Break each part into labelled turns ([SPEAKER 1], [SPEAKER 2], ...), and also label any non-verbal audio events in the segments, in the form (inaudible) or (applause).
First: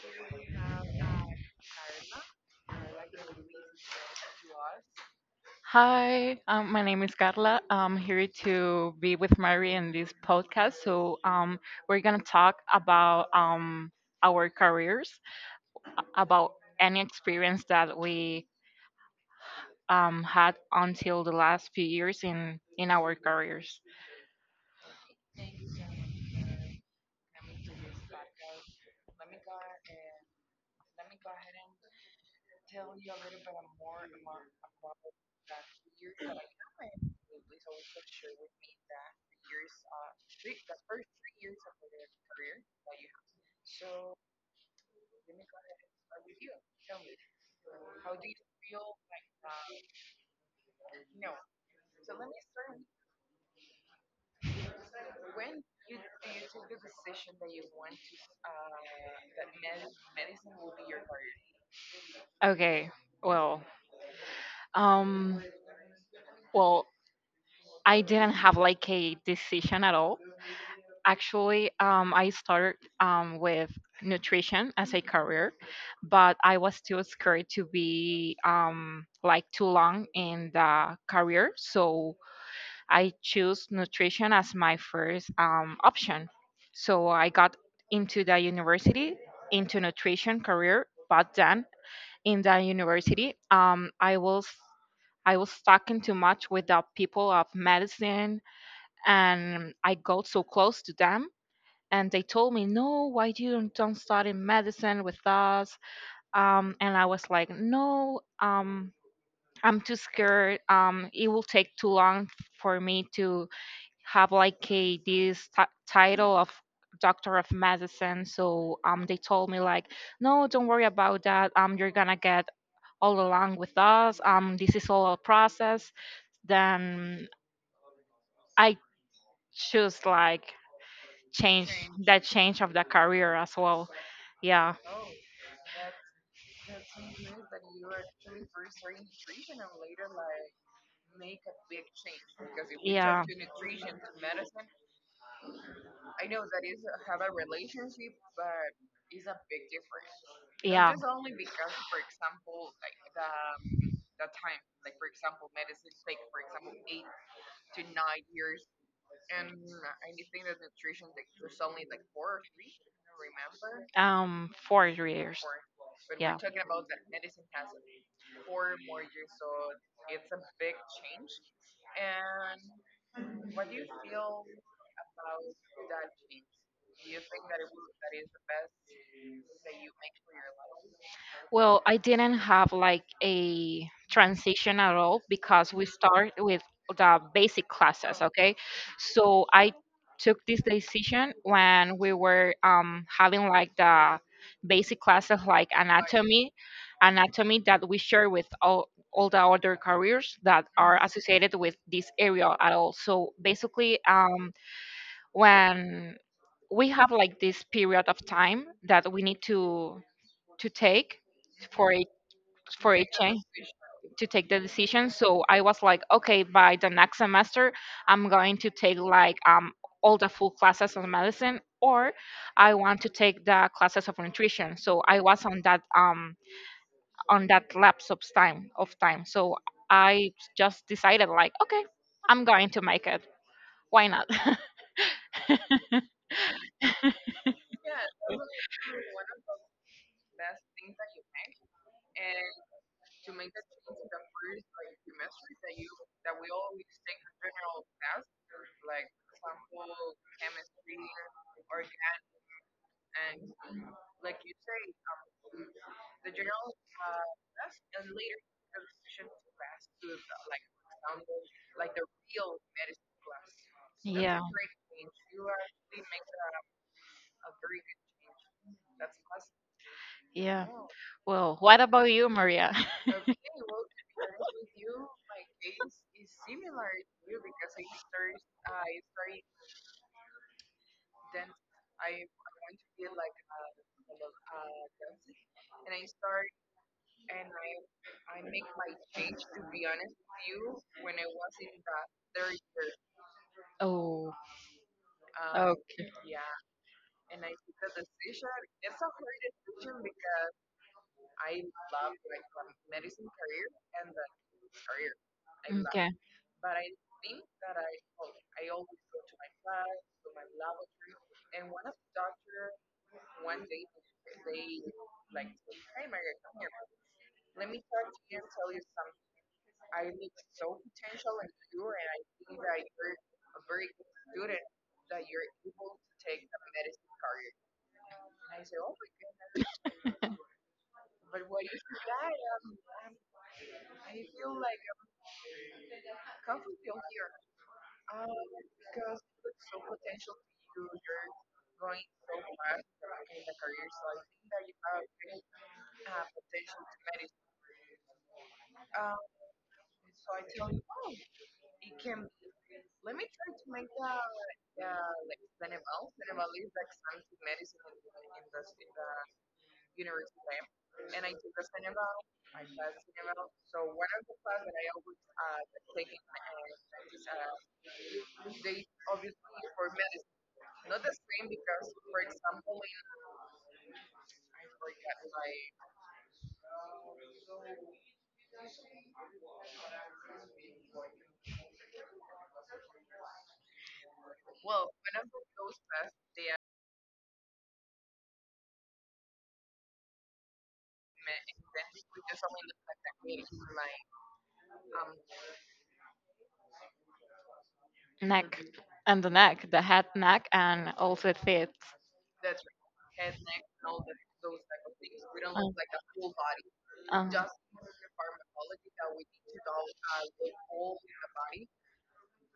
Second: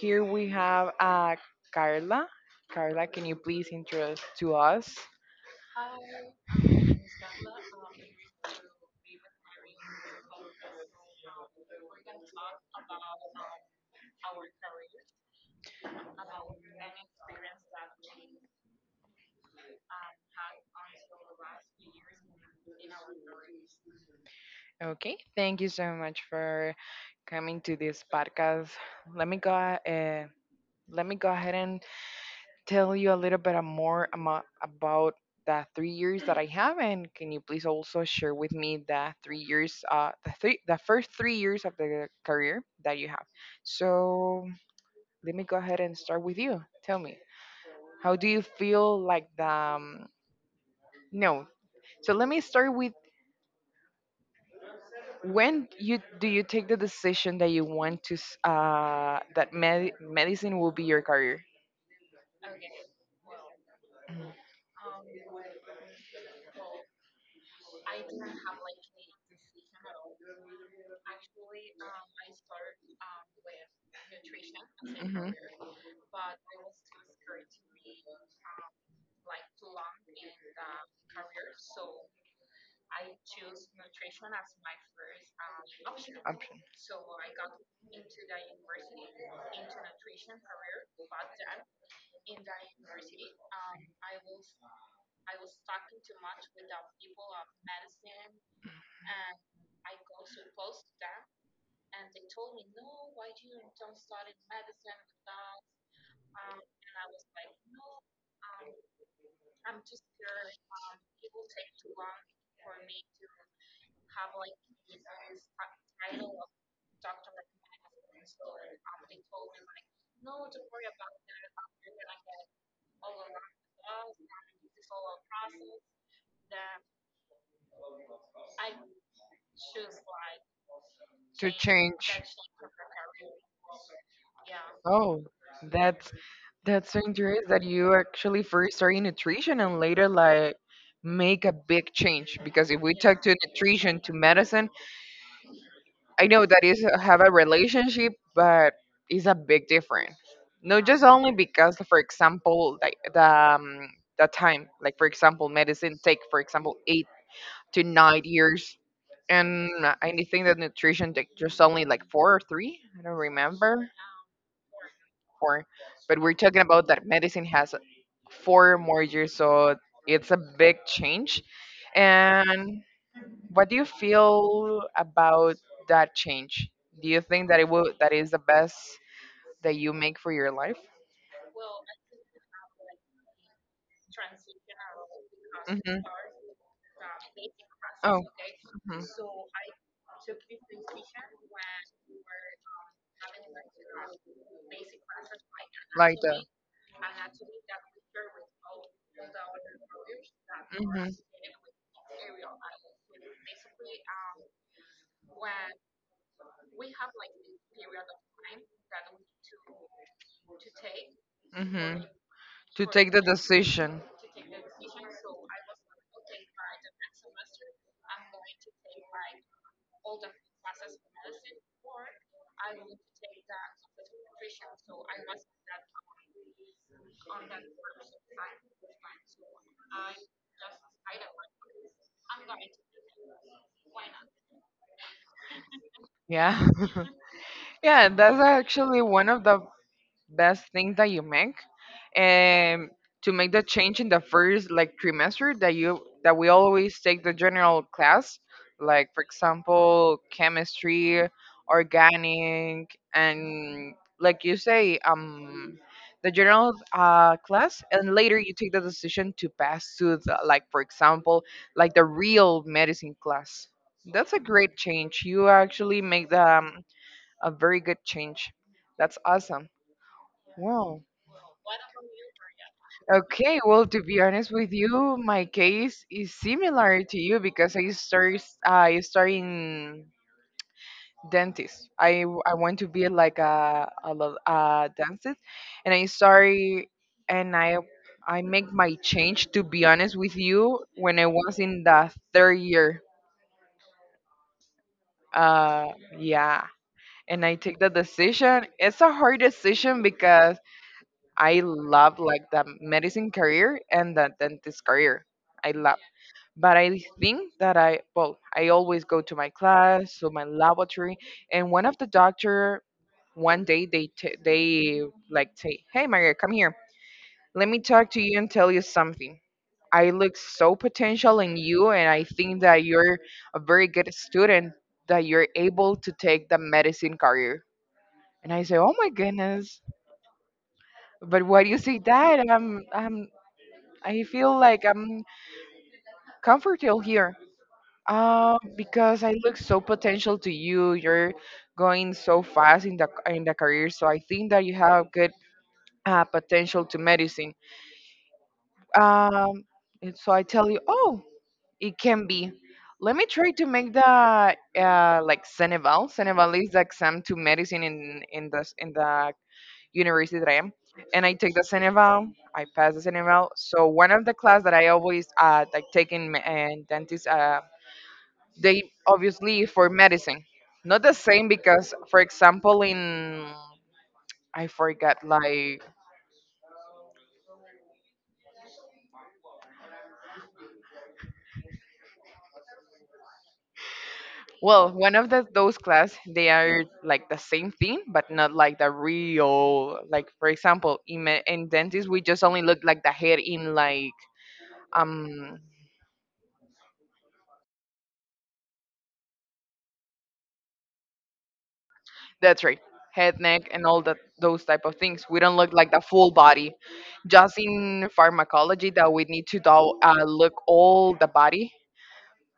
[SPEAKER 1] Here we have Carla. Carla, can you please introduce to us?
[SPEAKER 2] Hi, my name is Carla. I'm here to be with Mary in this podcast. So we're gonna talk about our careers, about any experience that we had until the last few years in our careers.
[SPEAKER 1] Okay, thank you so much for coming to this podcast. Let me go uh, Let me go ahead and tell you a little bit more about the 3 years that I have, and can you please also share with me the 3 years, the first 3 years of the career that you have. So let me go ahead and start with you. Tell me, how do you feel like the no? So let me start with when you take the decision that you want to that medicine will be your career?
[SPEAKER 2] Okay, well,
[SPEAKER 1] Mhm.
[SPEAKER 2] um, well, I didn't have like a decision at all. Actually, I started with nutrition as a
[SPEAKER 1] Mhm.
[SPEAKER 2] career, but I was too scared to be like too long in the career. So I chose nutrition as my first
[SPEAKER 1] Option.
[SPEAKER 2] option. So I got into the university, into nutrition career, but then in the university, I was stuck in too much with the people of medicine, and I got so close to them, and they told me, "No, why do you don't study medicine with us?" And I was like, "No, I'm too scared, it will take too long for me to have like a title of doctor of medicine." So they told me like, "No, don't worry about that, you're gonna get all along with us, this is all a process." Then I choose like
[SPEAKER 1] To
[SPEAKER 2] change
[SPEAKER 1] change.
[SPEAKER 2] change of the career as well. Yeah.
[SPEAKER 1] Oh, that's That's so interesting that you actually first started nutrition and later like make a big change because if we talk
[SPEAKER 2] Yeah,
[SPEAKER 1] to nutrition to medicine, I know that is have a relationship, but it's a big difference. Not
[SPEAKER 2] yeah.
[SPEAKER 1] just only because, for example, like um, the time, like for example, medicine take for example 8 to 9 years, and I think that nutrition take just only like four or three. I don't remember.
[SPEAKER 2] 4 years.
[SPEAKER 1] Corn. But we're
[SPEAKER 2] Yeah.
[SPEAKER 1] talking about that medicine has 4 more years, so it's a big change. And what do you feel about that change? Do you think that it will that is the best that you make for your life?
[SPEAKER 2] Well, I didn't have like a transition at all because we
[SPEAKER 1] Hmm.
[SPEAKER 2] start with the basic classes,
[SPEAKER 1] Oh,
[SPEAKER 2] okay?
[SPEAKER 1] hmm,
[SPEAKER 2] So I took this decision when we were having like the basic classes like
[SPEAKER 1] like that.
[SPEAKER 2] anatomy that we share with all the other careers that are associated with this area at all. So basically, when we have like this period of time that we need to take
[SPEAKER 1] Hmm. Hmm.
[SPEAKER 2] for a
[SPEAKER 1] To
[SPEAKER 2] for a
[SPEAKER 1] take the
[SPEAKER 2] change
[SPEAKER 1] decision.
[SPEAKER 2] to take the decision. So I was like, okay, by the next semester, I'm going to take like all the full classes on medicine, or I want to take the classes of nutrition. So I was on that lapse of time. So I just decided like, okay, I'm going to make it. Why not? (laughs)
[SPEAKER 1] Yeah. (laughs) Yeah, that's actually one of the best thing that you make and to make the change in the first like trimester that we always take the general class like for example chemistry organic and like you say the general class and later you take the decision to pass to the, like for example like the real medicine class. That's a
[SPEAKER 2] Yeah,
[SPEAKER 1] great change. You actually make the, a very good change. That's awesome.
[SPEAKER 2] yeah.
[SPEAKER 1] Wow.
[SPEAKER 2] Well, what about you, Maria? (laughs)
[SPEAKER 1] Okay, well, to be honest with you, my case is similar to you because I start in dentist. I I want to be like a dentist, and I start and I make my change. To be honest with you, when I was in the third year,
[SPEAKER 2] Oh,
[SPEAKER 1] uh,
[SPEAKER 2] okay.
[SPEAKER 1] yeah, and I take the decision. It's a hard decision because I love like the medicine career and the dentist career. I love. But I think that I well, I always go to my class, to my laboratory, and one of the doctor one day they they like say, "Hey, Maria, come here. Let me talk to you and tell you something. I look so potential in you, and I think that you're a very good student. That you're able to take the medicine career." And I say, "Oh my goodness! But why do you say that? I feel like I'm comfortable here." Because I look so potential to you. You're going so fast in the career, so I think that you have good potential to medicine. Um, and so I tell you, oh, it can be. Let me try to make the like Ceneval. Ceneval is the exam to medicine in the university that I am, and I take the Ceneval. I pass the Ceneval. So one of the class that I always like taking in in dentist, they obviously for medicine not the same because for example in I forgot like, well, one of the, those class they are like the same thing but not like the real, like for example in, in dentist we just only look like the head in like um
[SPEAKER 2] Neck. And the neck, the head, neck, and also feet.
[SPEAKER 1] that's right, head, neck and all that those type of things we don't look
[SPEAKER 2] Um,
[SPEAKER 1] like the full body,
[SPEAKER 2] um,
[SPEAKER 1] just in pharmacology that we need to do, look all the body.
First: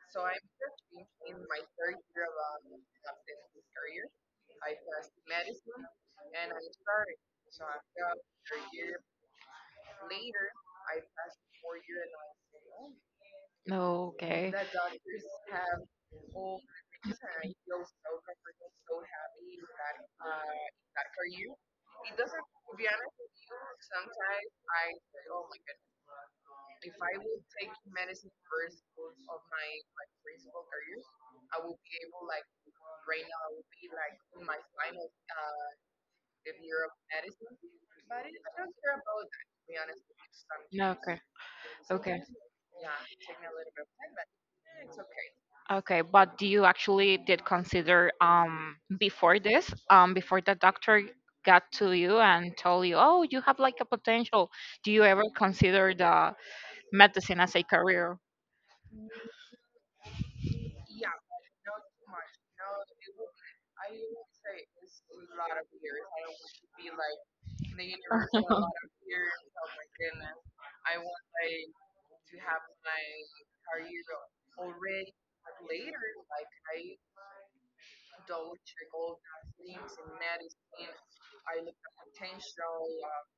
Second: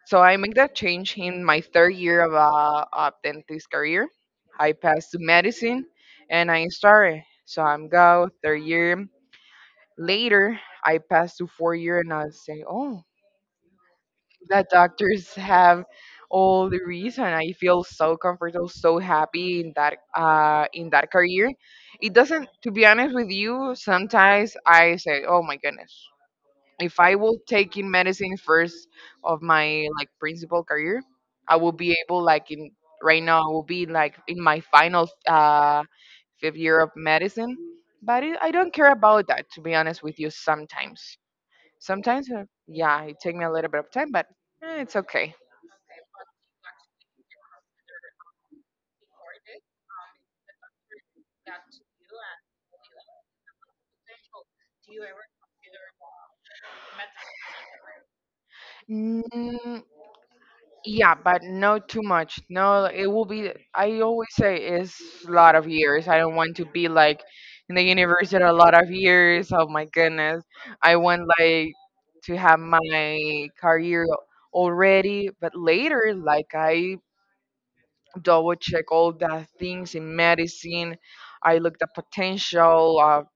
[SPEAKER 1] So I make that change in my third year of dentist career. I passed to medicine, and I started. So I'm go third year. Later, I passed to 4 year, and I say, oh,
[SPEAKER 2] no, okay.
[SPEAKER 1] that doctors have all the reason. I feel so comfortable, so happy in that career. It doesn't. To be honest with you, sometimes I say, oh my goodness, if I will take in medicine first of my like principal career, I will be able like in right now I will be like in my final fifth year of medicine. But it, I don't care about that to be honest with you.
[SPEAKER 2] No, okay.
[SPEAKER 1] Sometimes,
[SPEAKER 2] Okay.
[SPEAKER 1] sometimes uh, yeah, it take me a little bit of time, but it's okay.
[SPEAKER 2] Okay, but do you actually did consider before this, before the doctor got to you and told you, "Oh, you have like a potential." Do you ever consider the medicine as a career?
[SPEAKER 1] Mm, yeah, but no too much. No, it will be. I always say it's a lot of years. I don't want to be like in the universe in a lot
[SPEAKER 2] (laughs)
[SPEAKER 1] of years. Oh my goodness, I want like to have my career already, but later, like I double check all the things in medicine. I look the potential of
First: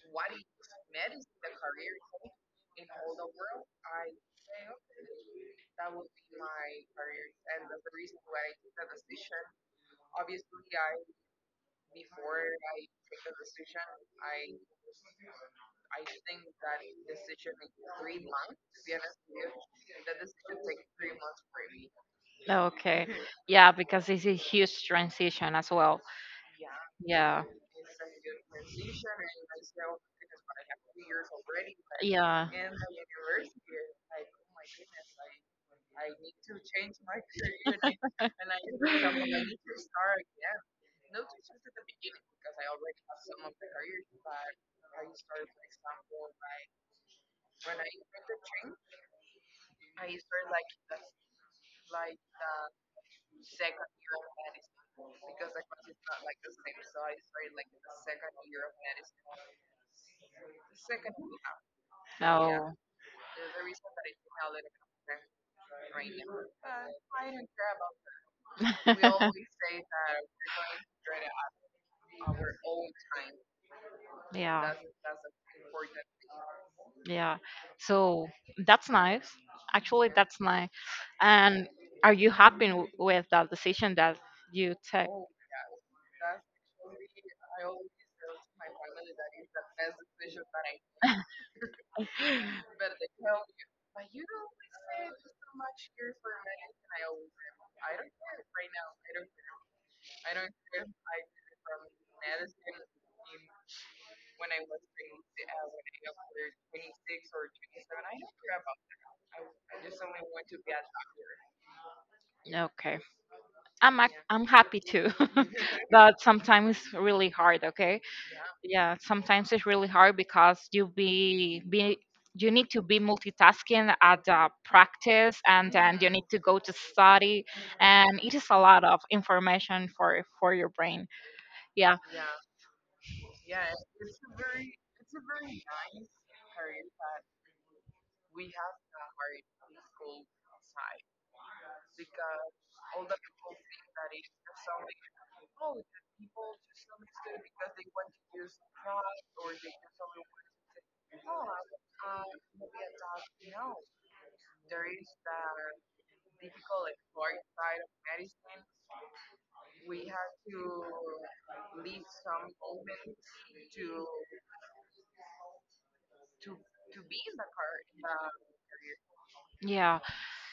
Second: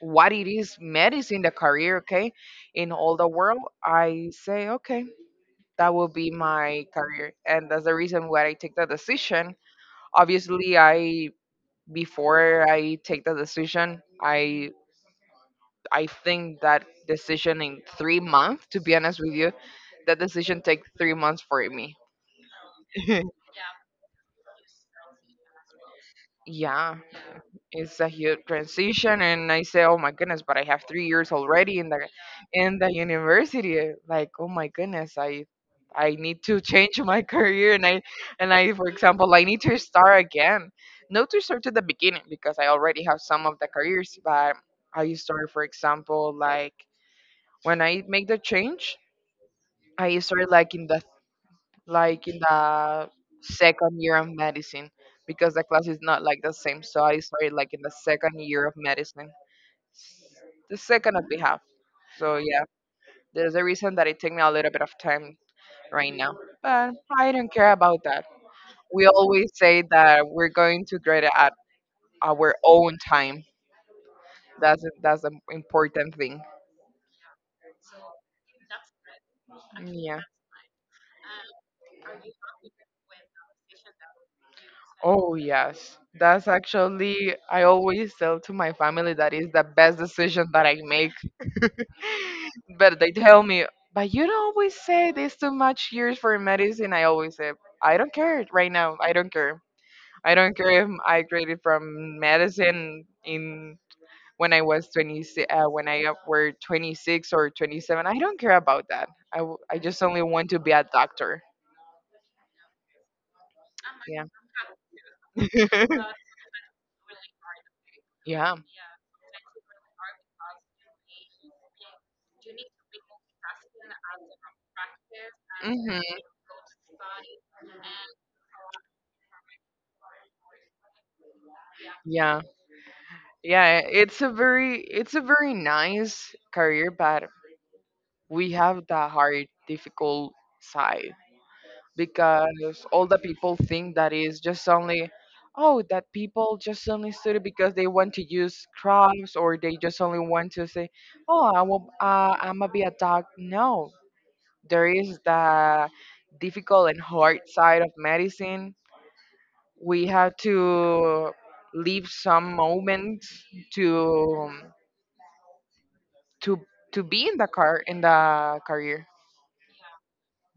[SPEAKER 1] what it is medicine, the career, okay, in all the world. I say okay, that will be my career and that's the reason why I take the decision. Obviously I before I take the decision I think that decision in 3 months to be honest with you that decision take 3 months for me.
[SPEAKER 2] Okay. (laughs)
[SPEAKER 1] (laughs)
[SPEAKER 2] Yeah, because it's a huge transition as well.
[SPEAKER 1] Yeah,
[SPEAKER 2] Yeah.
[SPEAKER 1] it's a huge transition and I say oh my goodness but I have 3 years already in the
[SPEAKER 2] Yeah.
[SPEAKER 1] in the university, like oh my goodness I need to change my (laughs) career and I for example I need to start again, not to start at the beginning because I already have some of the careers but I start for example like when I make the change I start like in the second year of medicine because the class is not like the same so I started like in the second year of medicine, the second that we have. So yeah,
[SPEAKER 2] Oh.
[SPEAKER 1] there's a reason that it took me a little bit of time right now, but I don't care about that. We
[SPEAKER 2] (laughs)
[SPEAKER 1] always say that we're going to grade it at our own time.
[SPEAKER 2] Yeah.
[SPEAKER 1] That's an important thing.
[SPEAKER 2] Yeah. So that's nice. Actually,
[SPEAKER 1] Yeah.
[SPEAKER 2] that's nice. And are you happy with that decision that you take?
[SPEAKER 1] Oh yes, that's actually I always tell to my family that is the best decision that I make. (laughs) But
[SPEAKER 2] (gasps) (laughs)
[SPEAKER 1] they tell me, but you don't always say this too much years for medicine. I always say I don't care right now. I don't care. I don't care if I graduated from medicine in when I was 20, when I were 26 or 27. I don't care about that. I just only want to be a doctor.
[SPEAKER 2] Okay. I'm ac-
[SPEAKER 1] Yeah.
[SPEAKER 2] I'm happy too, (laughs) but sometimes it's really hard. Okay,
[SPEAKER 1] Yeah.
[SPEAKER 2] yeah, sometimes it's really hard because you need to be multitasking at the practice, and
[SPEAKER 1] Hmm.
[SPEAKER 2] then you need to go to study, and it is a lot of information for your brain. Yeah,
[SPEAKER 1] Yeah. Yeah. It's a very nice career, but we have the hard, difficult side. Because all the people think that is just only oh that people just only study because they want to use crops or they just only want to say oh I will, I'm gonna be a doc, no, there is the difficult and hard side of medicine. We have to leave some moments to to to be in the career.
[SPEAKER 2] yeah.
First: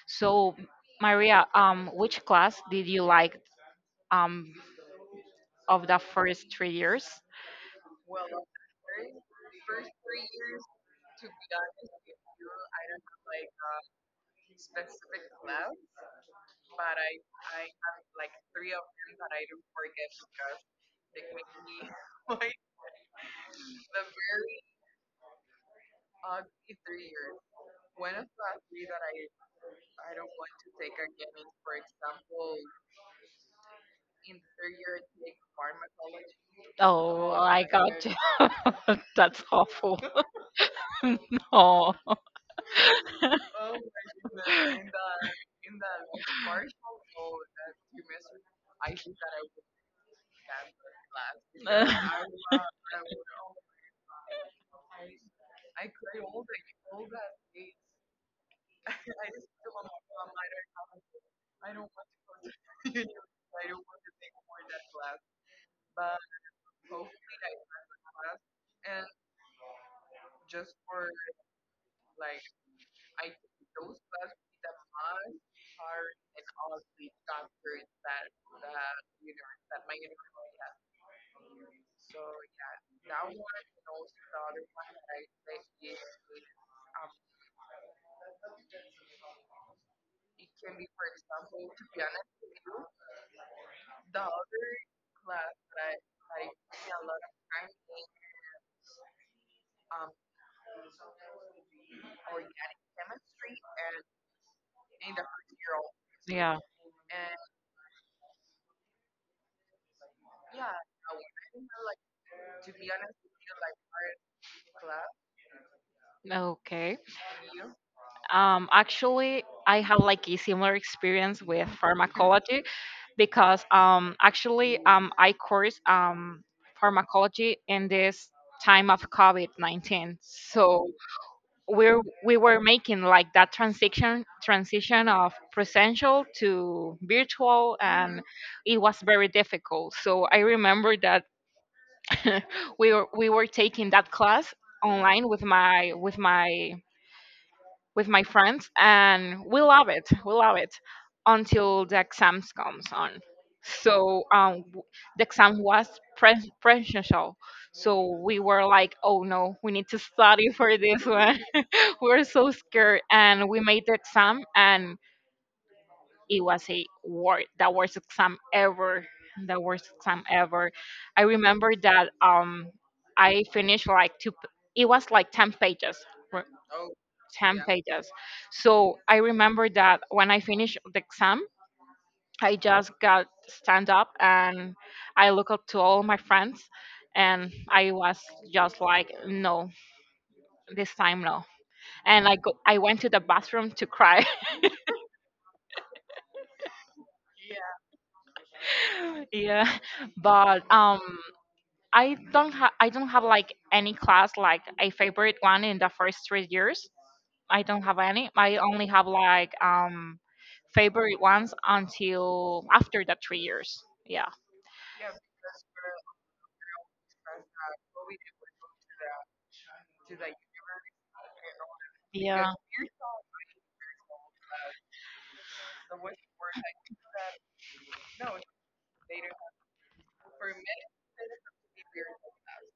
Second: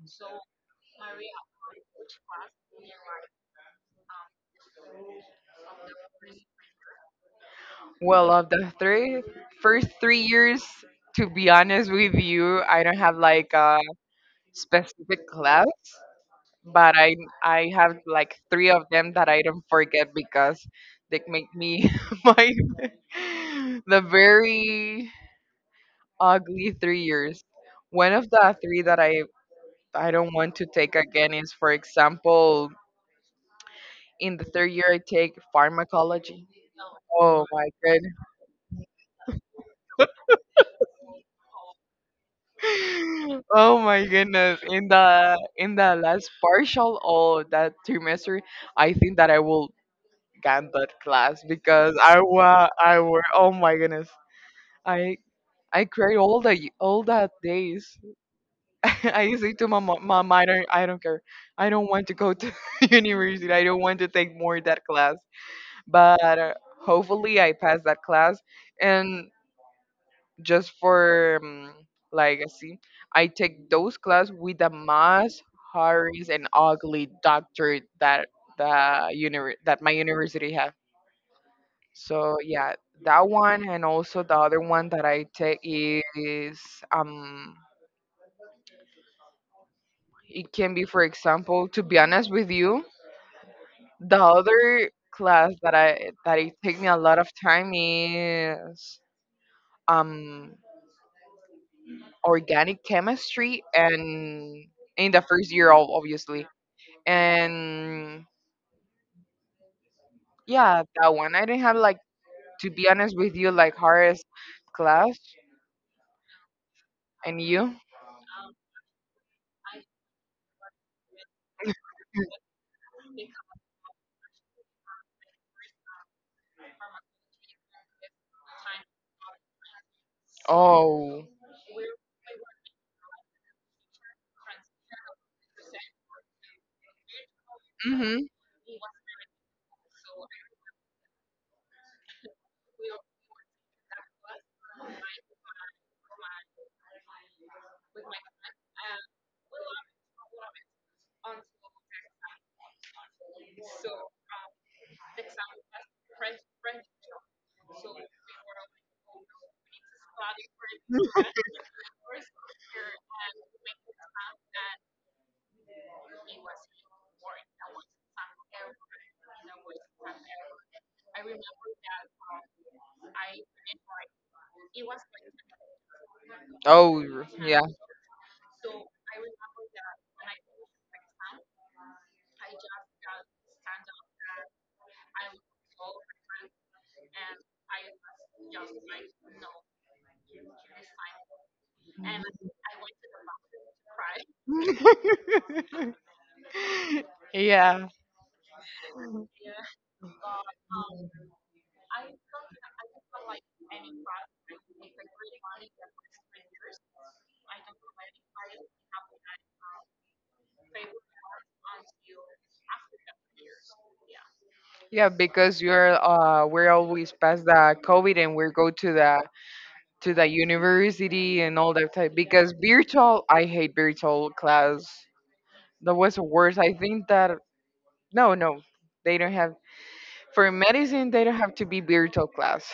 [SPEAKER 2] So, Maria, which class did you like um of the first 3 years?
[SPEAKER 1] Well, of the three first 3 years, to be honest with you, I don't have like a specific class, but I have like three of them that I don't forget because they make me (laughs) my the very ugly 3 years. One of the three that I don't want to take again is, for example, in the third year I take pharmacology.
[SPEAKER 2] Oh,
[SPEAKER 1] Oh
[SPEAKER 2] I
[SPEAKER 1] my
[SPEAKER 2] got you. (laughs) That's awful. (laughs) No.
[SPEAKER 1] (laughs) Oh my goodness. In the last partial of that trimester, I think that I will get that class
[SPEAKER 2] Uh,
[SPEAKER 1] because
[SPEAKER 2] (laughs)
[SPEAKER 1] I were oh my goodness. I I cried all the all that days. (laughs) I say to my mom, mom, I don't care. I don't want to go to (laughs) university. I don't want to take more that class. But hopefully I pass that class and just for legacy. I take those class with the most hardest and ugly doctor that that my university have. So yeah, that one and also the other one that I take is um it can be for example to be honest with you the other class that it take me a lot of time is um organic chemistry and in the first year obviously
[SPEAKER 2] yeah.
[SPEAKER 1] and yeah, that one. I didn't have like to be honest with you, like hardest class.
[SPEAKER 2] Okay.
[SPEAKER 1] And you?
[SPEAKER 2] Actually, I have like a similar experience with pharmacology because actually, I course pharmacology in this time of COVID COVID-19. So
[SPEAKER 1] Oh.
[SPEAKER 2] we were making like that transition of presential to virtual, and
[SPEAKER 1] Mhm.
[SPEAKER 2] it was very difficult. So I remember that (laughs) we were taking that class online with my friends, and we love it until the exams comes on. So um, w- the exam was presential. So we were like, oh no, we need to study for this one. (laughs) We were so scared, and we made the exam, and it was a wor the worst exam ever. The worst exam ever. I remember that I finished it was like ten pages
[SPEAKER 1] Oh
[SPEAKER 2] 10
[SPEAKER 1] yeah.
[SPEAKER 2] pages. So I remember that when I finished the exam, I just got stand up and I looked up to all my friends, and I was just like, no, this time no. And I, go,
[SPEAKER 1] (laughs)
[SPEAKER 2] I went to the bathroom to cry.
[SPEAKER 1] Yeah,
[SPEAKER 2] (laughs) Yeah. But I don't have like any class like a favorite one in the first 3 years. I don't have any. I only have like favorite ones until after the 3 years. Yeah.
[SPEAKER 1] yeah, because you're we're always past the COVID and we go to the university and all that type
[SPEAKER 2] Yeah.
[SPEAKER 1] because virtual I hate virtual class. That was worse. I think that no, no, they don't have for medicine, they don't have to be virtual class.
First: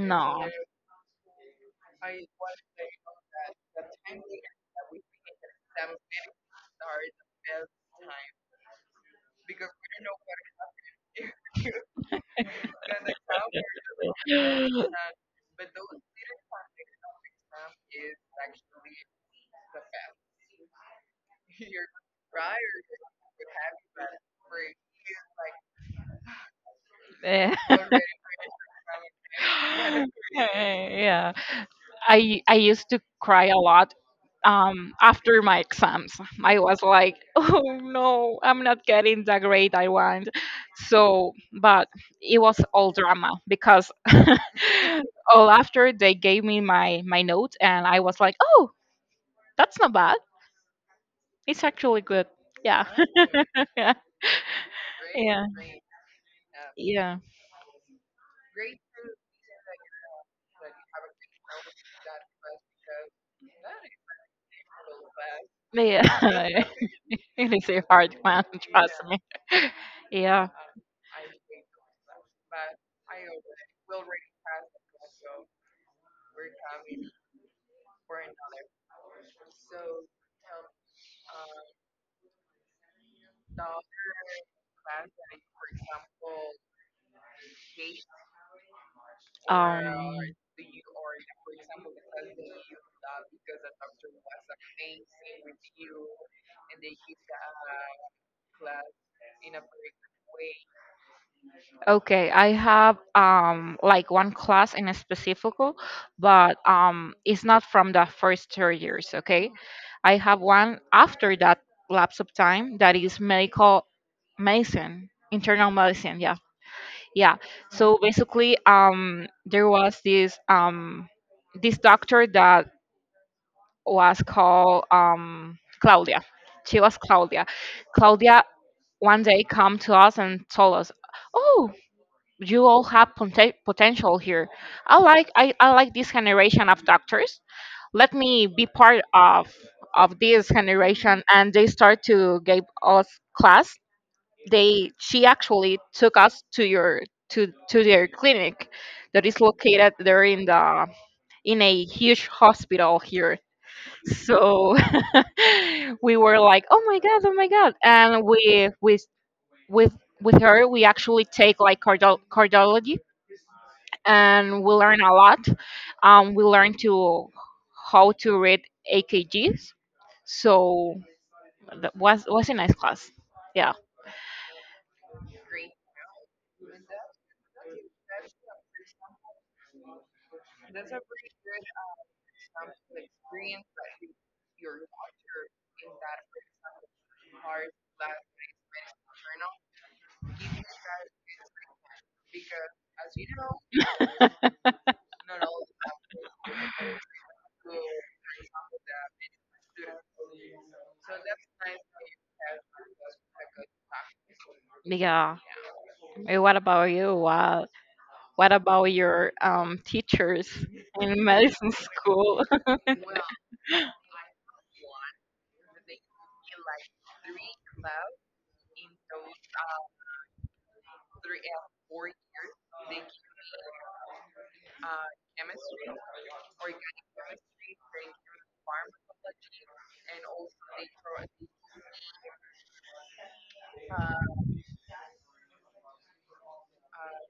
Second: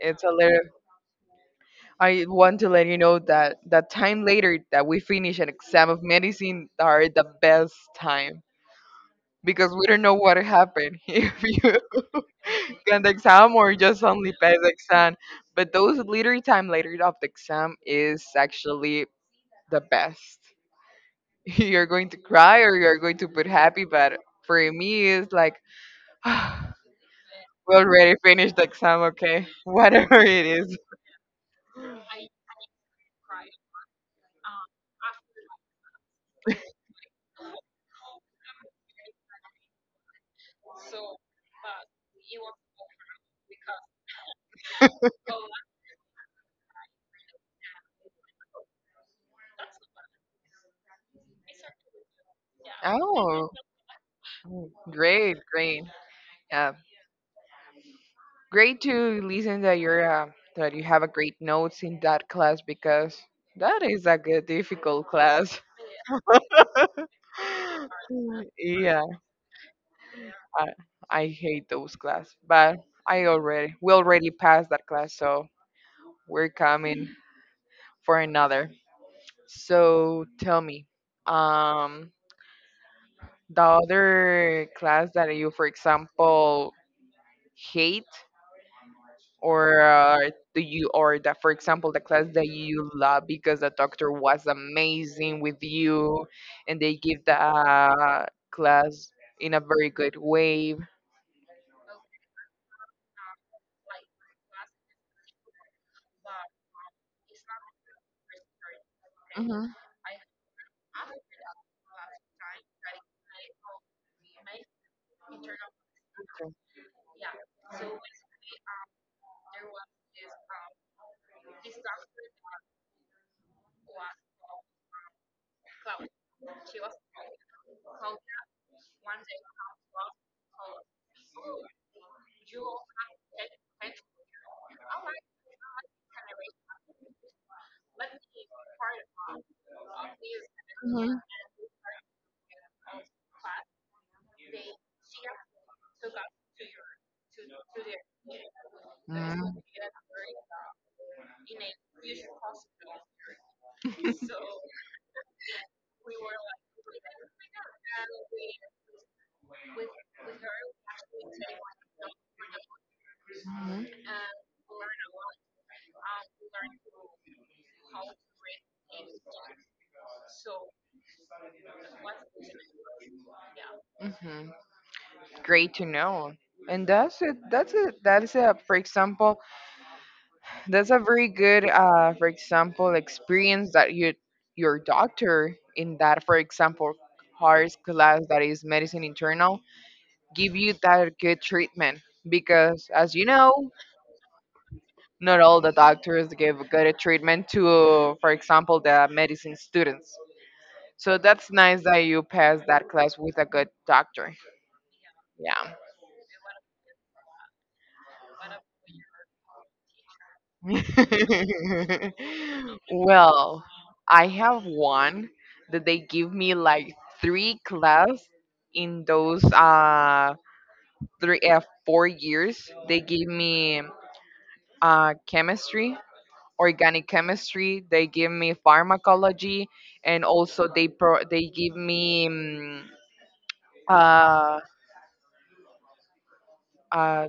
[SPEAKER 1] It's a little. I want to let you know that that time later that we finish an exam of medicine are the best time because we don't know what happened (laughs) if you got the exam or just only pass the exam.
[SPEAKER 2] (laughs)
[SPEAKER 1] But those little time later of the exam is actually the best. (laughs) You're going to cry or you're going to put happy, but for me, it's like (sighs) we
[SPEAKER 2] Eh, (laughs)
[SPEAKER 1] already finished the exam. Okay, (laughs) whatever it is.
[SPEAKER 2] yeah. I used to cry a lot after my exams. I was like, (laughs) oh no, I'm not getting the grade I want. So but it was all drama because (laughs) all after they gave me my note, and I was like, oh, that's not bad. It's actually good. Yeah. (laughs)
[SPEAKER 1] Oh,
[SPEAKER 2] Yeah.
[SPEAKER 1] mm, great,
[SPEAKER 2] Yeah.
[SPEAKER 1] great. Yeah,
[SPEAKER 2] Yeah.
[SPEAKER 1] great to listen that you're that you have a great notes in that class because that is a good difficult class.
[SPEAKER 2] But yeah. (laughs) It is a hard one,
[SPEAKER 1] (laughs)
[SPEAKER 2] trust
[SPEAKER 1] yeah,
[SPEAKER 2] me. Yeah.
[SPEAKER 1] I, I hate those class, but I already we already passed that class, so we're coming (laughs) for another. So tell me, um, the other class that you, for example, hate or
[SPEAKER 2] Um
[SPEAKER 1] do you or that for example the class that you love because the doctor was amazing with you and they give the class in a very good way.
[SPEAKER 2] okay, I have like one class in a specific, but it's not from the first 3 years, okay?
[SPEAKER 1] Hmm,
[SPEAKER 2] I have one after that lapse of time that is internal medicine, yeah. Yeah. So basically, there was this doctor that was called Claudia. She was Claudia. Claudia one day come to us and told us, "Oh, you all have potential here. I like this generation of doctors. Let me be part of this
[SPEAKER 1] hmm,
[SPEAKER 2] generation." And they start to give us class. They she actually took us to your to their clinic that is
[SPEAKER 1] hmm,
[SPEAKER 2] located there in a huge hospital here. So (laughs) we were like, oh my god, oh my god. And we with with her we actually take like cardiology,
[SPEAKER 1] hmm,
[SPEAKER 2] and we learn a lot. We learn to how to read AKGs. So that was a nice class. Yeah.
[SPEAKER 1] hmm. Great to know. And that's it. That's it. That is a, for example, that's a very good, for example, experience that you, your doctor in that, for example, hard class that is medicine internal give you that good treatment because as you know not all the doctors give good treatment to for example the medicine students, so that's nice that you passed that class with a good doctor.
[SPEAKER 2] Yeah.
[SPEAKER 1] Yeah.
[SPEAKER 2] And what about you? What about your teachers
[SPEAKER 1] (laughs)
[SPEAKER 2] in medicine school?
[SPEAKER 1] Well, I have one that they give me like three class in those three 4 years. They give me chemistry, organic chemistry, they give me pharmacology, and also they give me uh, uh,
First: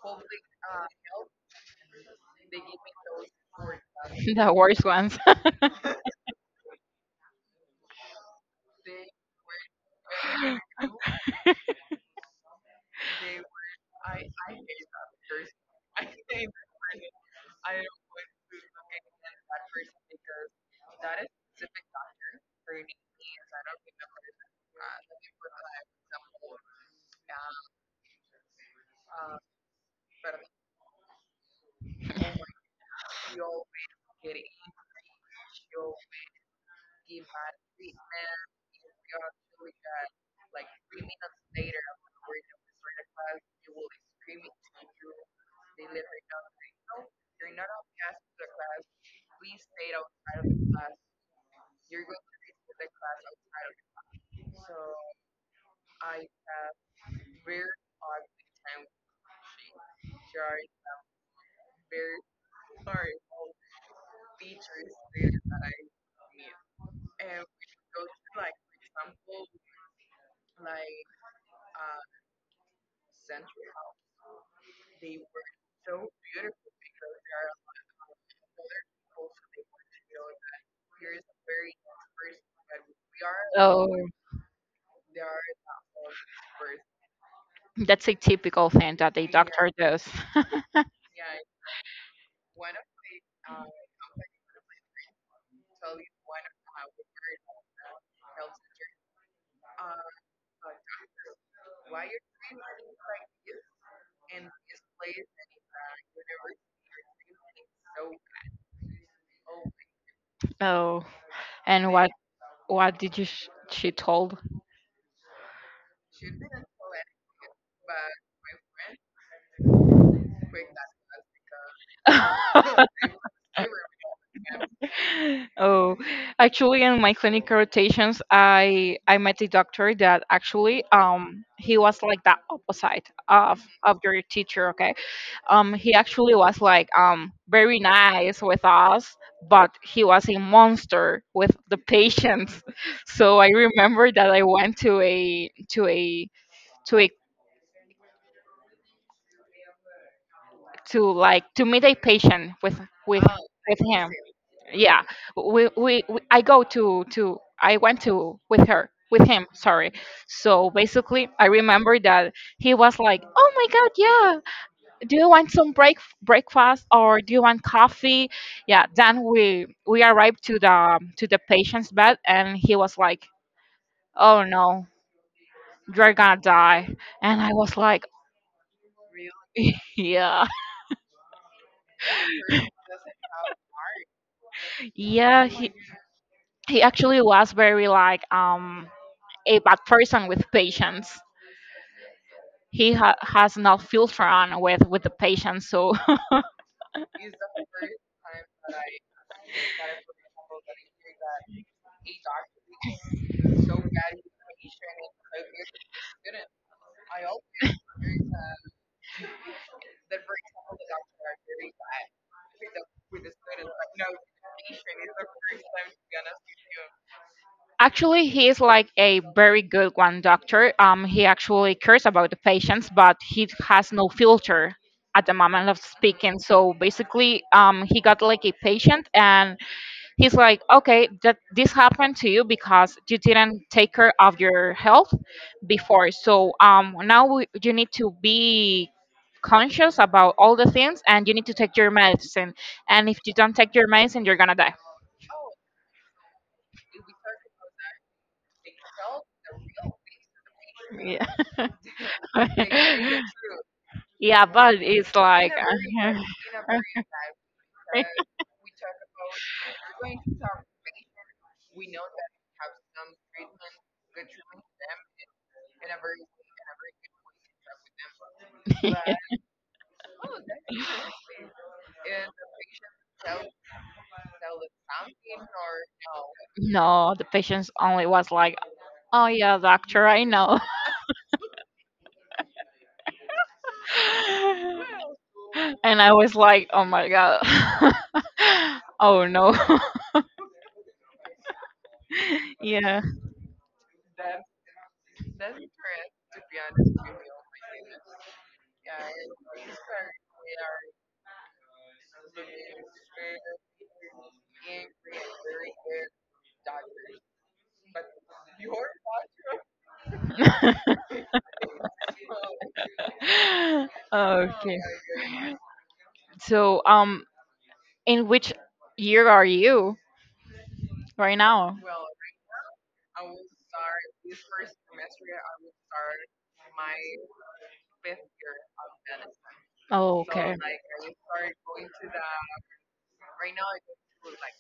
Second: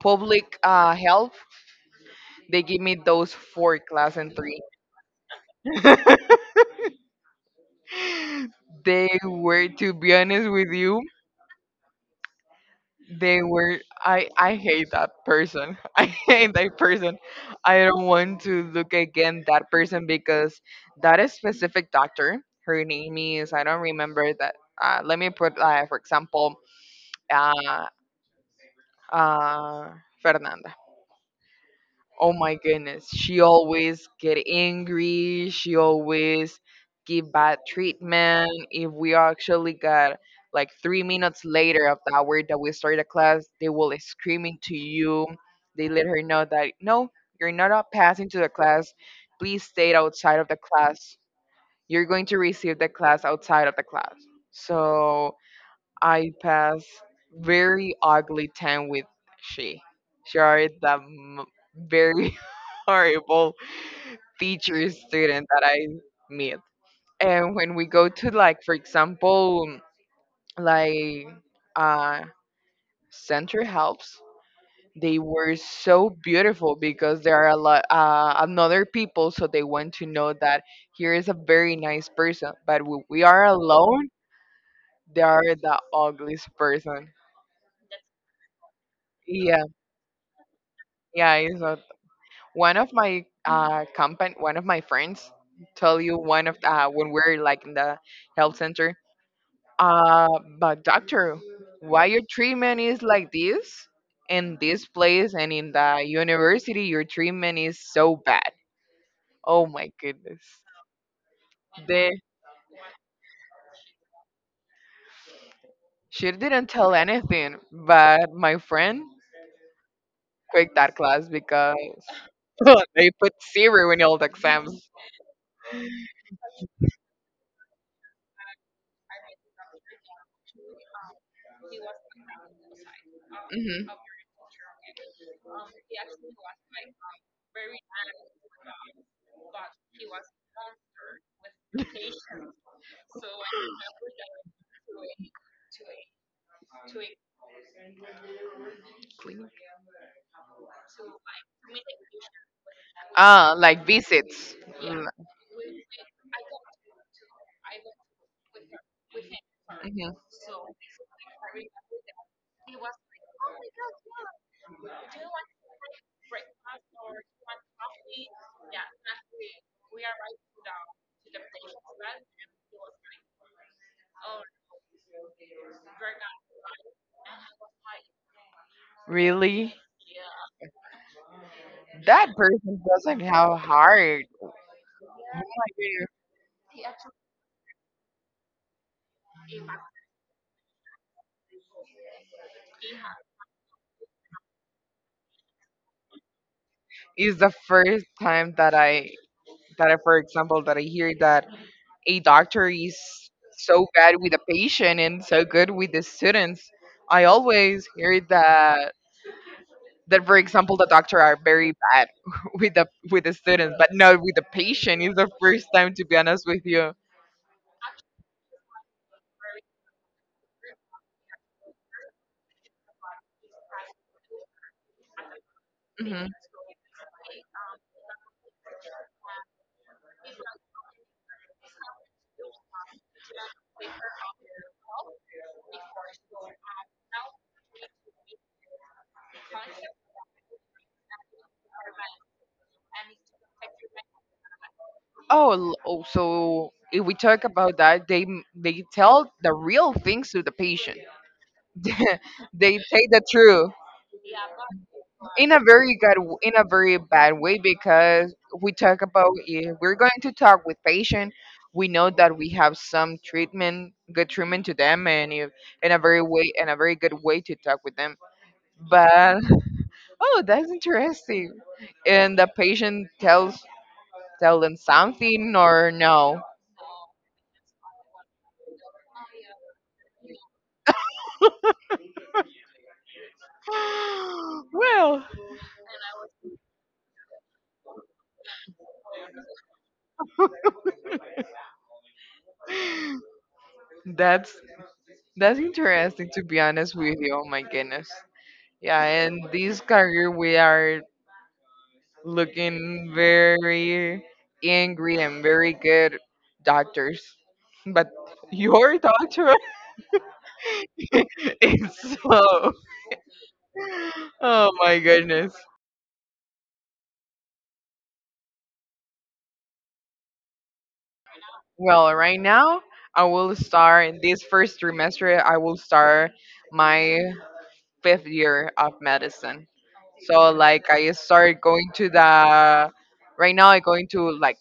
[SPEAKER 1] public health. They give me those four class and
[SPEAKER 2] (laughs) The
[SPEAKER 1] three.
[SPEAKER 2] worst ones.
[SPEAKER 1] (laughs) They were, to be honest with
[SPEAKER 2] (laughs)
[SPEAKER 1] you, they were. I hate that person. (laughs) I hate that person. I don't want to look again that person because that is specific doctor. Her name is I don't remember that. Let me put for example, uh, uh, Fernanda. Oh my goodness, she always get angry. She always give bad treatment. If we actually got like 3 minutes later of the hour that we started the class, they will screaming to you. They let her know that no, you're not up passing to the class. Please stay outside of the class. You're going to receive the class outside of the class. So I pass very ugly time with she. She are very (laughs) horrible teacher student that I meet. And when we go to like, for example, like uh, center helps, they were so beautiful because there are a lot another people, so they want to know that here is a very nice person. But when we are
[SPEAKER 2] Oh,
[SPEAKER 1] alone, they are the ugliest person.
[SPEAKER 2] that's a typical thing that a
[SPEAKER 1] Yeah,
[SPEAKER 2] doctor does.
[SPEAKER 1] yeah, it's not one of my company, one of my friends tell you one of when we're like in the health center uh but doctor why your treatment is like this in this place and in the university your treatment is so bad. Oh my
[SPEAKER 2] (laughs)
[SPEAKER 1] goodness.
[SPEAKER 2] Oh, and
[SPEAKER 1] They
[SPEAKER 2] what did she told?
[SPEAKER 1] She didn't tell anything but my friend quit that class because (laughs)
[SPEAKER 2] (laughs)
[SPEAKER 1] they put zero in all the exams.
[SPEAKER 2] Oh, actually, in my clinical rotations, I met a doctor that actually he was like the opposite of
[SPEAKER 1] Hmm.
[SPEAKER 2] of your teacher. Okay? He actually was like very nice with us, but he was a monster with the patients. (laughs) So I remember that I went to a to like to meet a patient with
[SPEAKER 1] Uh,
[SPEAKER 2] with
[SPEAKER 1] like
[SPEAKER 2] him.
[SPEAKER 1] visits.
[SPEAKER 2] Yeah.
[SPEAKER 1] Mm,
[SPEAKER 2] We I go to I went to with him, sorry.
[SPEAKER 1] mhm.
[SPEAKER 2] So basically, I remember that he was like, oh my god, yeah. Do you want some breakfast or do you want coffee? Yeah. Then we arrived to the patient's bed, and he was like, oh no, you're gonna die. And I was like,
[SPEAKER 1] Really?
[SPEAKER 2] (laughs) yeah.
[SPEAKER 1] That person doesn't have heart. Oh my
[SPEAKER 2] Yeah, he,
[SPEAKER 1] goodness.
[SPEAKER 2] he actually was very like a bad person with patients. He has no filter on with the patients, so.
[SPEAKER 1] It's the first time that I for example, that I hear that a doctor is so bad with the patient and so good with the students. I always hear that that for example the doctor are very bad (laughs) with the students, but not with the patient. It's the first time to be honest with you.
[SPEAKER 2] Actually, he is like a very good one doctor. He actually cares about the patients, but he has no filter at the moment of
[SPEAKER 1] Hmm.
[SPEAKER 2] speaking. So basically, he got like a patient, and he's like, "Okay, that this happened to you because you didn't take care of your health before. So now you need to be." Conscious about all the things, and you need to take your medicine, and if you don't take your medicine, you're gonna die.
[SPEAKER 1] Oh, oh, so if we talk about that, they tell the real things to the patient. (laughs) They say the
[SPEAKER 2] (laughs)
[SPEAKER 1] truth
[SPEAKER 2] Yeah, but it's like
[SPEAKER 1] in a very good, in a very bad way,
[SPEAKER 2] (laughs)
[SPEAKER 1] because we talk about if we're going to talk with patient, we know that we have some treatment, good treatment to them, and if, in a very way, in a very good way to talk with them.
[SPEAKER 2] (laughs)
[SPEAKER 1] But (laughs) oh, that's interesting. And the patient tell them something or no.
[SPEAKER 2] no, the patients only was like, "Oh yeah, doctor, I know."
[SPEAKER 1] (gasps) Well,
[SPEAKER 2] (laughs) And I was like, "Oh my god, (laughs) oh no, (laughs) yeah."
[SPEAKER 1] That's that's interesting to be honest with you. Oh my goodness. Yeah, and this career we are looking very angry and very good doctors. But your doctor
[SPEAKER 2] (laughs)
[SPEAKER 1] (laughs) is so. Oh
[SPEAKER 2] Okay.
[SPEAKER 1] my goodness.
[SPEAKER 2] So, in which year are you right now?
[SPEAKER 1] Well, right now I will start in this first trimester I will start my fifth year of medicine.
[SPEAKER 2] Oh,
[SPEAKER 1] So
[SPEAKER 2] okay.
[SPEAKER 1] like I started going to the right now I going to like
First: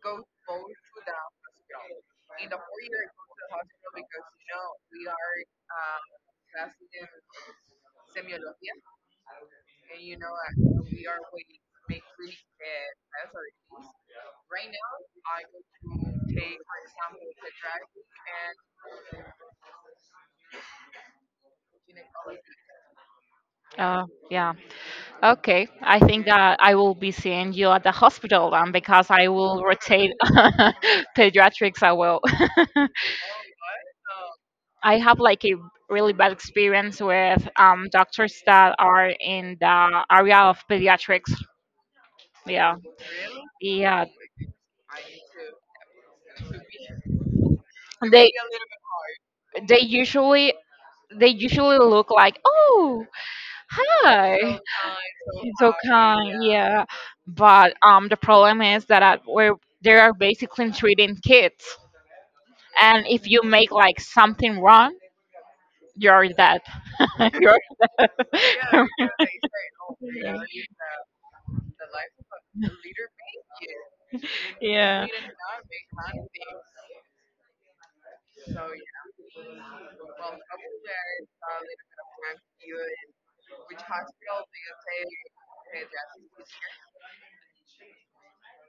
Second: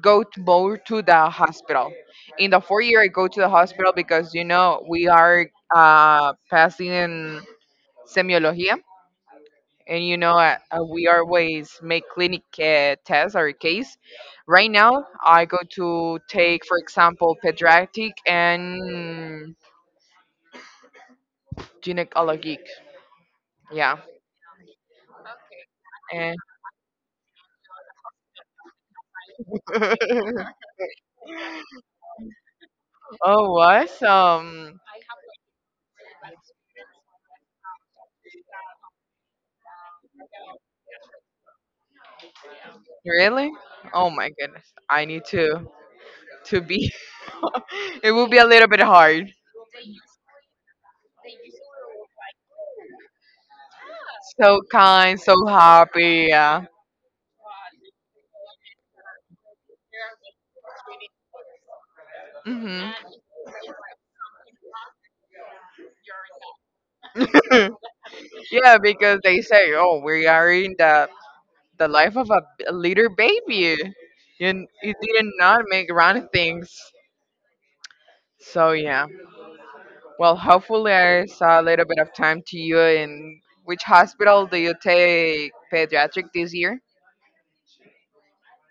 [SPEAKER 1] go to more to the hospital. In the fourth year I go to the hospital because you know we are passing in semiología and you know we always make clinic tests or case. Right now I go to take for example pediatric and gynecologic. Yeah.
[SPEAKER 2] Uh, yeah. Okay, I think
[SPEAKER 1] And,
[SPEAKER 2] that I will be seeing you at the hospital then because I will rotate (laughs) pediatrics. I will.
[SPEAKER 1] oh awesome.
[SPEAKER 2] I have like a really bad experience with doctors that are in the area of pediatrics. Yeah,
[SPEAKER 1] Really?
[SPEAKER 2] yeah.
[SPEAKER 1] Oh my goodness. I need to be. (laughs) It will
[SPEAKER 2] They
[SPEAKER 1] be a little bit hard.
[SPEAKER 2] they usually they usually look like, oh,
[SPEAKER 1] So
[SPEAKER 2] hi,
[SPEAKER 1] kind, so
[SPEAKER 2] it's so
[SPEAKER 1] happy.
[SPEAKER 2] kind,
[SPEAKER 1] Yeah.
[SPEAKER 2] yeah. But the problem is that I, we're they are basically treating kids.
[SPEAKER 1] Hmm.
[SPEAKER 2] And if you make like something wrong, you're dead. (laughs) You're
[SPEAKER 1] (coughs) (laughs) Yeah, because they
[SPEAKER 2] (laughs)
[SPEAKER 1] say, "Oh, we are in the life of a, a little baby." You
[SPEAKER 2] yeah.
[SPEAKER 1] did not make wrong things. So yeah. Well, hopefully, I saw a little bit of time to you. In which hospital do you take pediatric this year?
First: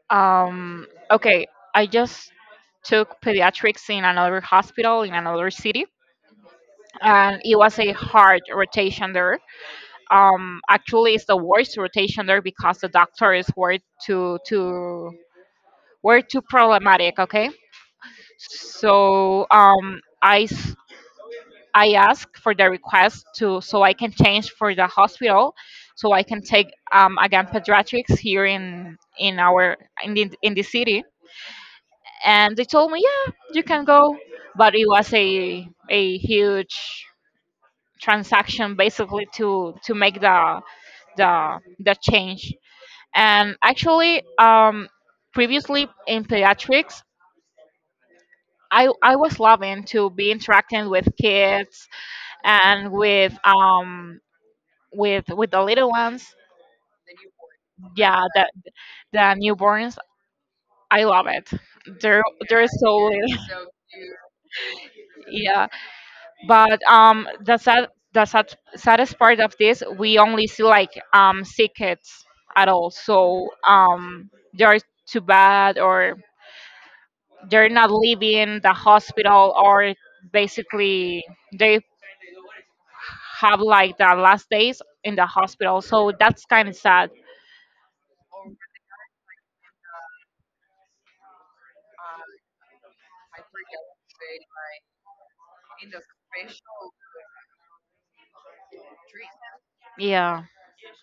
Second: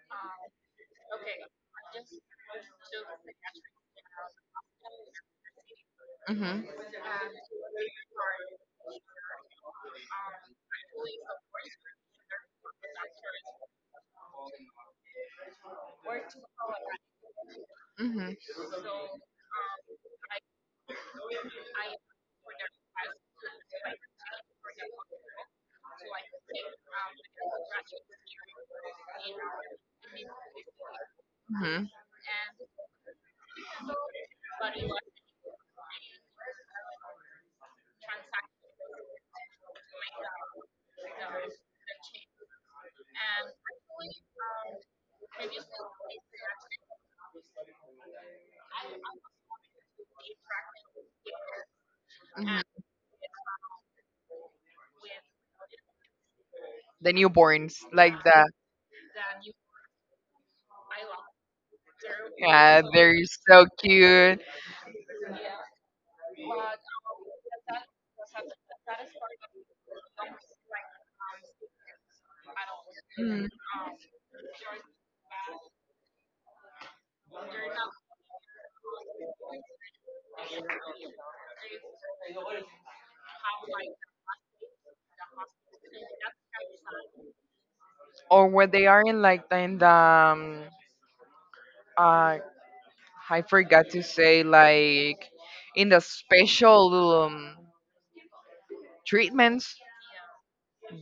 [SPEAKER 2] Okay, I just took pediatrics in another hospital in another city,
[SPEAKER 1] Mm-hmm.
[SPEAKER 2] and it was a hard rotation there. Actually, it's the worst rotation there because the doctors too too were too problematic, okay.
[SPEAKER 1] Mm-hmm.
[SPEAKER 2] So I ask for the request to, so I can change for the hospital, so I can take again pediatrics here in the city,
[SPEAKER 1] Mm-hmm.
[SPEAKER 2] and they told me yeah you can go, but it was a huge transaction basically to make the change. And actually, previously in pediatrics, I was loving to be interacting with kids,
[SPEAKER 1] Mhm.
[SPEAKER 2] and with the little ones.
[SPEAKER 1] The newborns, like
[SPEAKER 2] Yeah. the
[SPEAKER 1] that.
[SPEAKER 2] the newborns, I love it. They're they're
[SPEAKER 1] Yeah,
[SPEAKER 2] so
[SPEAKER 1] they're
[SPEAKER 2] little.
[SPEAKER 1] so cute.
[SPEAKER 2] (laughs) Yeah. But the saddest part of this, we only see like sick kids at all.
[SPEAKER 1] Mm.
[SPEAKER 2] So they're too bad, or they're not leaving the hospital, or basically they have like the last days in the hospital, so that's kind of sad.
[SPEAKER 1] Or when they are in in the uh, I forgot to say like in the special um, treatments.
[SPEAKER 2] Yeah.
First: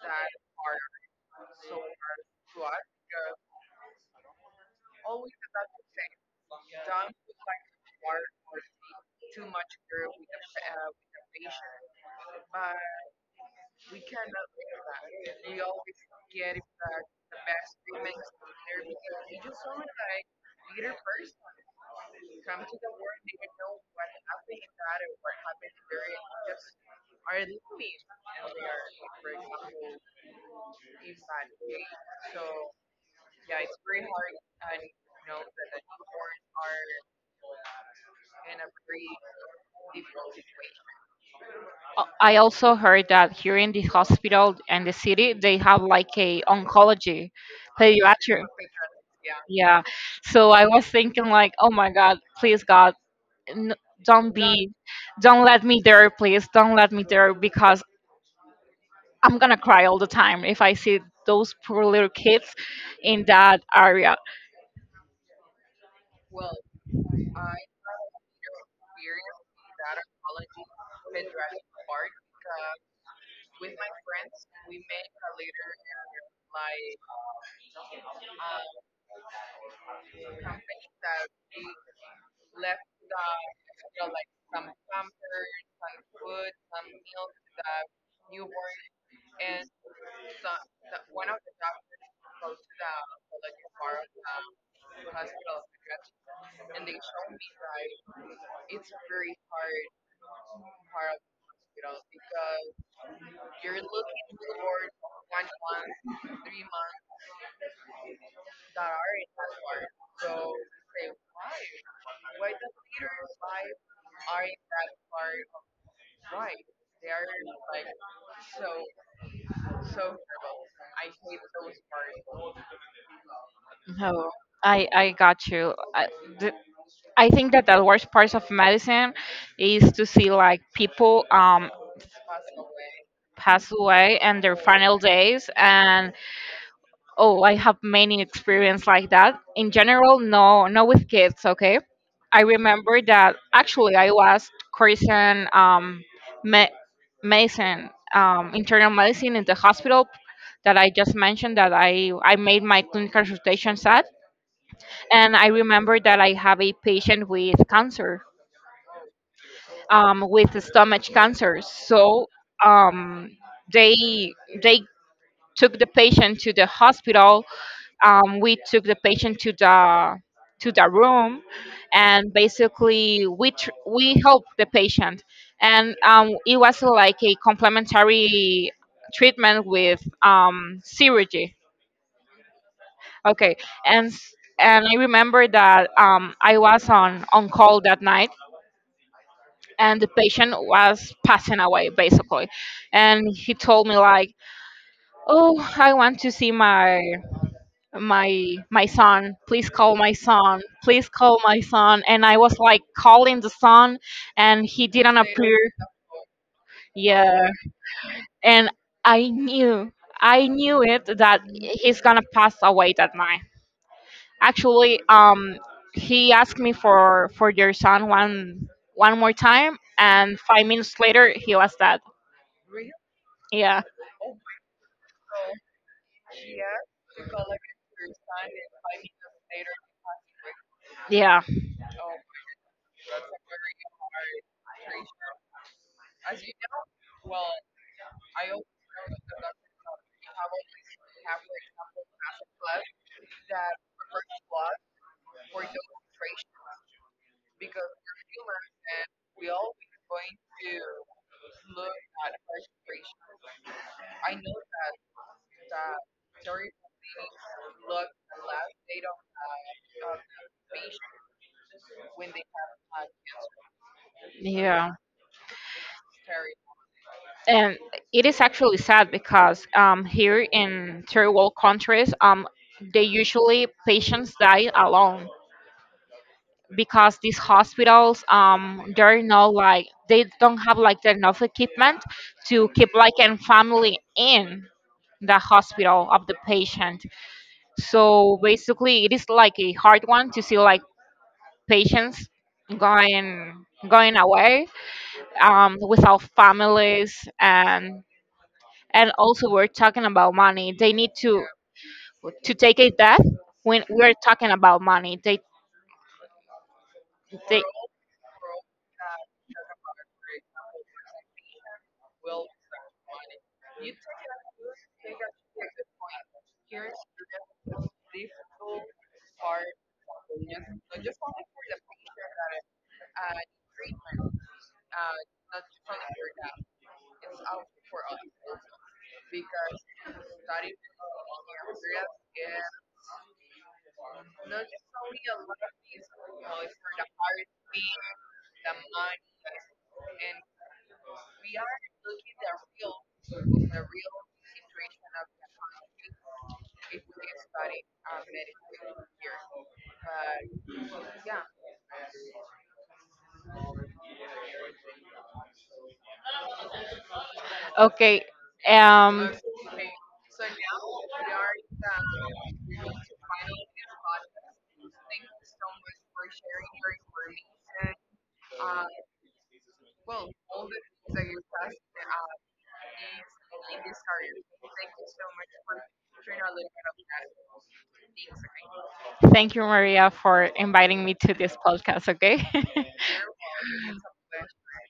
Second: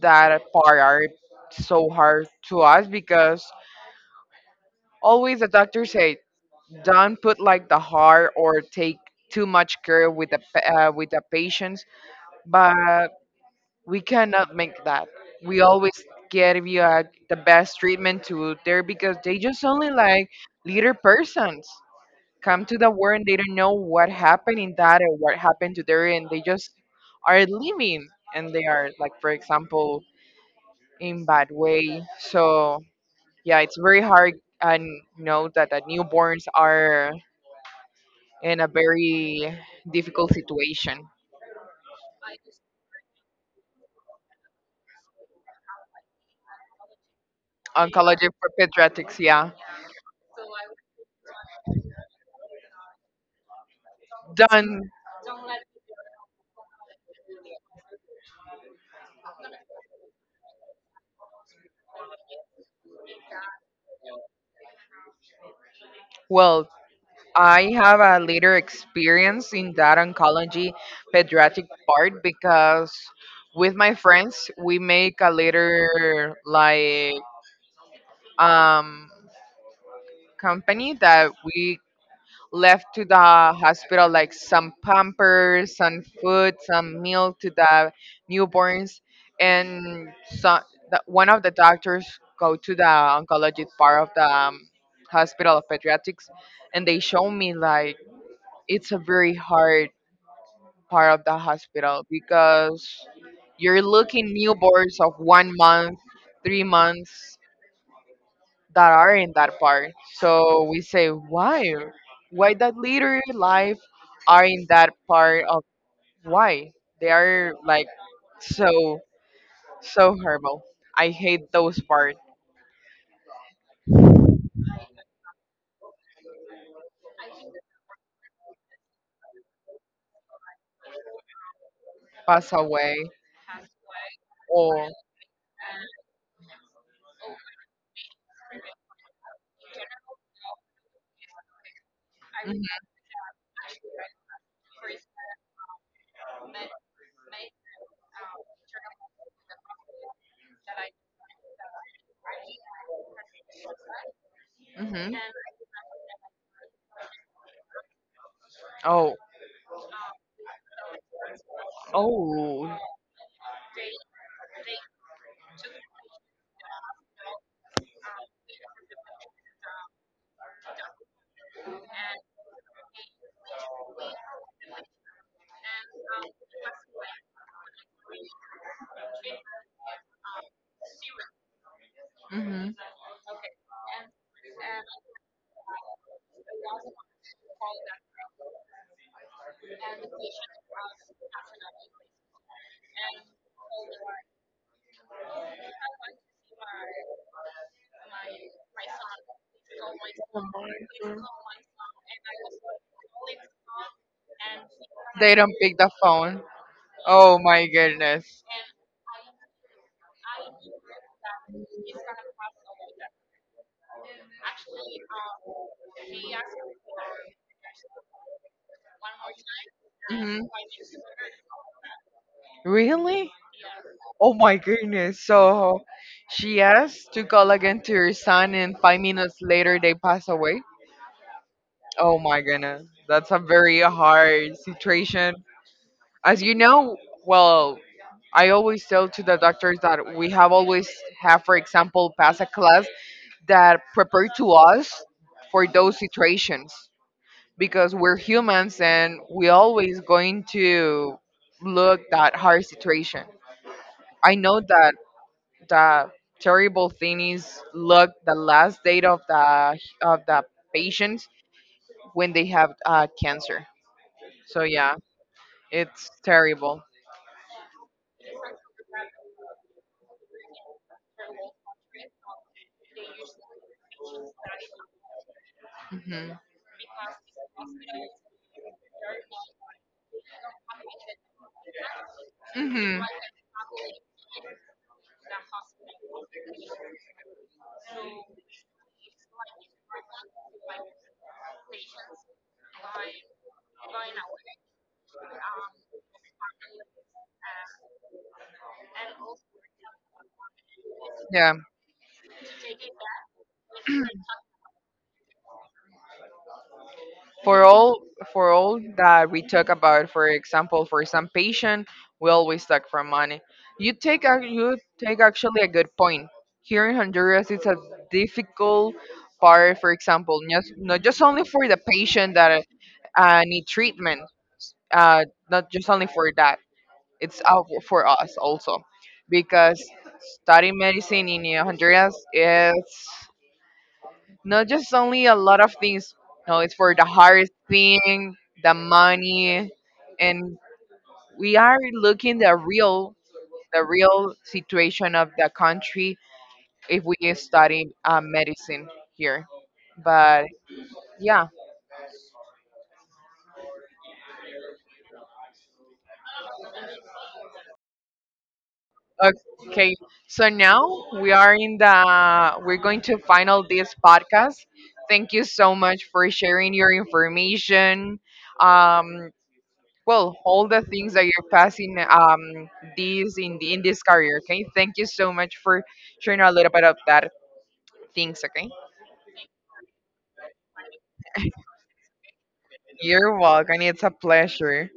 [SPEAKER 1] That part are so hard to us because always the doctor says don't put like the heart or take too much care with with the patients, but we cannot make that. We always give you the best treatment to there because they just only like little persons come to the world and they don't know what happened in that or what happened to their and they just are living and they are like for example in bad way, so yeah it's very hard, and know that the newborns are in a very difficult situation.
[SPEAKER 2] I also heard that here in the hospital and the city, they have like a oncology
[SPEAKER 1] Oncology
[SPEAKER 2] pediatric.
[SPEAKER 1] for pediatrics, yeah.
[SPEAKER 2] Yeah. So I was thinking like, oh my God, please God, n- don't be,
[SPEAKER 1] Done.
[SPEAKER 2] don't let me there, please, don't let me there, because I'm gonna cry all the time if I see those poor little kids in that area.
[SPEAKER 1] Well, I have a later experience in that oncology pediatric part because with my friends we make a later like um company that we left to the hospital like some pampers, some food, some milk to the newborns, and so the, one of the doctors go to the oncology part of the hospital of pediatrics, and they show me like it's a very hard part of the hospital because you're looking newborns of 1 month, 3 months, that are in that part. So we say, why? Why that literary life are in that part of why? They are like so, so horrible. I hate those part.
[SPEAKER 2] No, I got you. The, I think that the worst part of medicine is to see like people
[SPEAKER 1] Pass away.
[SPEAKER 2] pass away and their
[SPEAKER 1] Oh.
[SPEAKER 2] final days. And oh, I have many experience like that in general. No, no, with kids, okay? I
[SPEAKER 1] Mhm,
[SPEAKER 2] remember that actually I was cursing me- medicine internal medicine in the hospital that I just mentioned that I made my clinical consultations at.
[SPEAKER 1] mhm.
[SPEAKER 2] And I remember that I have a patient
[SPEAKER 1] Oh.
[SPEAKER 2] with stomach cancer. So
[SPEAKER 1] Oh.
[SPEAKER 2] um they they took the patient to the hospital. We took the patient to the room, and basically we helped the patient, and it was like a complementary treatment with surgery.
[SPEAKER 1] Hmm.
[SPEAKER 2] Okay, and I remember that I was on call that night, and the patient was passing away basically, and he told me like, "Oh, I want to see my my son, please call my son, please call my son." And I was like calling the son, and he didn't
[SPEAKER 1] They don't
[SPEAKER 2] appear.
[SPEAKER 1] pick the phone. Oh
[SPEAKER 2] Yeah.
[SPEAKER 1] my goodness.
[SPEAKER 2] And i knew I knew it that he's gonna pass away that night. Actually, he asked me for your son one more time, and
[SPEAKER 1] Hmm.
[SPEAKER 2] 5 minutes later he was dead.
[SPEAKER 1] Really?
[SPEAKER 2] Yeah.
[SPEAKER 1] Oh my goodness. So she asked to call again to her son, and 5 minutes later, they pass away.
[SPEAKER 2] Yeah.
[SPEAKER 1] Oh my goodness. That's a very hard situation. As you know, well, I always tell to the doctors that we have always have, for example, pass a class that prepare to us for those situations because we're humans and we always going to look that hard situation. I know that the terrible thing is look the last date of the patient when they have cancer. So
[SPEAKER 2] Yeah.
[SPEAKER 1] yeah, it's terrible.
[SPEAKER 2] And it is actually sad because here in third world countries, they usually patients die alone
[SPEAKER 1] Hmm.
[SPEAKER 2] because these hospitals they're not like they don't have like the enough equipment to keep
[SPEAKER 1] Hmm.
[SPEAKER 2] like a family in the hospital of the patient. So basically, it is like a hard one to see like patients going away, without families. And also we're talking about money they need to
[SPEAKER 1] Yeah,
[SPEAKER 2] to take a death. When we're talking about money they.
[SPEAKER 1] for all for all that we talk about, for example, for some patient, we always talk for money. You take actually a good point. Here in Honduras, it's a difficult part. For example, not just only for the patient that need treatment, uh, not just only for that, it's out for us also, because studying medicine in Honduras is not just only a lot of things. No, it's for the hardest thing, the money, and we are looking the real situation of the country if we study medicine here. But yeah.
[SPEAKER 2] Okay, um
[SPEAKER 1] Okay, so now we are in the we're going to final this podcast. Thank you so much for sharing your information. Um, well, all the things that you're passing these in in this career. Okay, thank you so much for sharing a little bit of that things. Okay,
[SPEAKER 2] thank you, Maria, for inviting me to this podcast. Okay. (laughs)
[SPEAKER 1] you're welcome. It's a pleasure.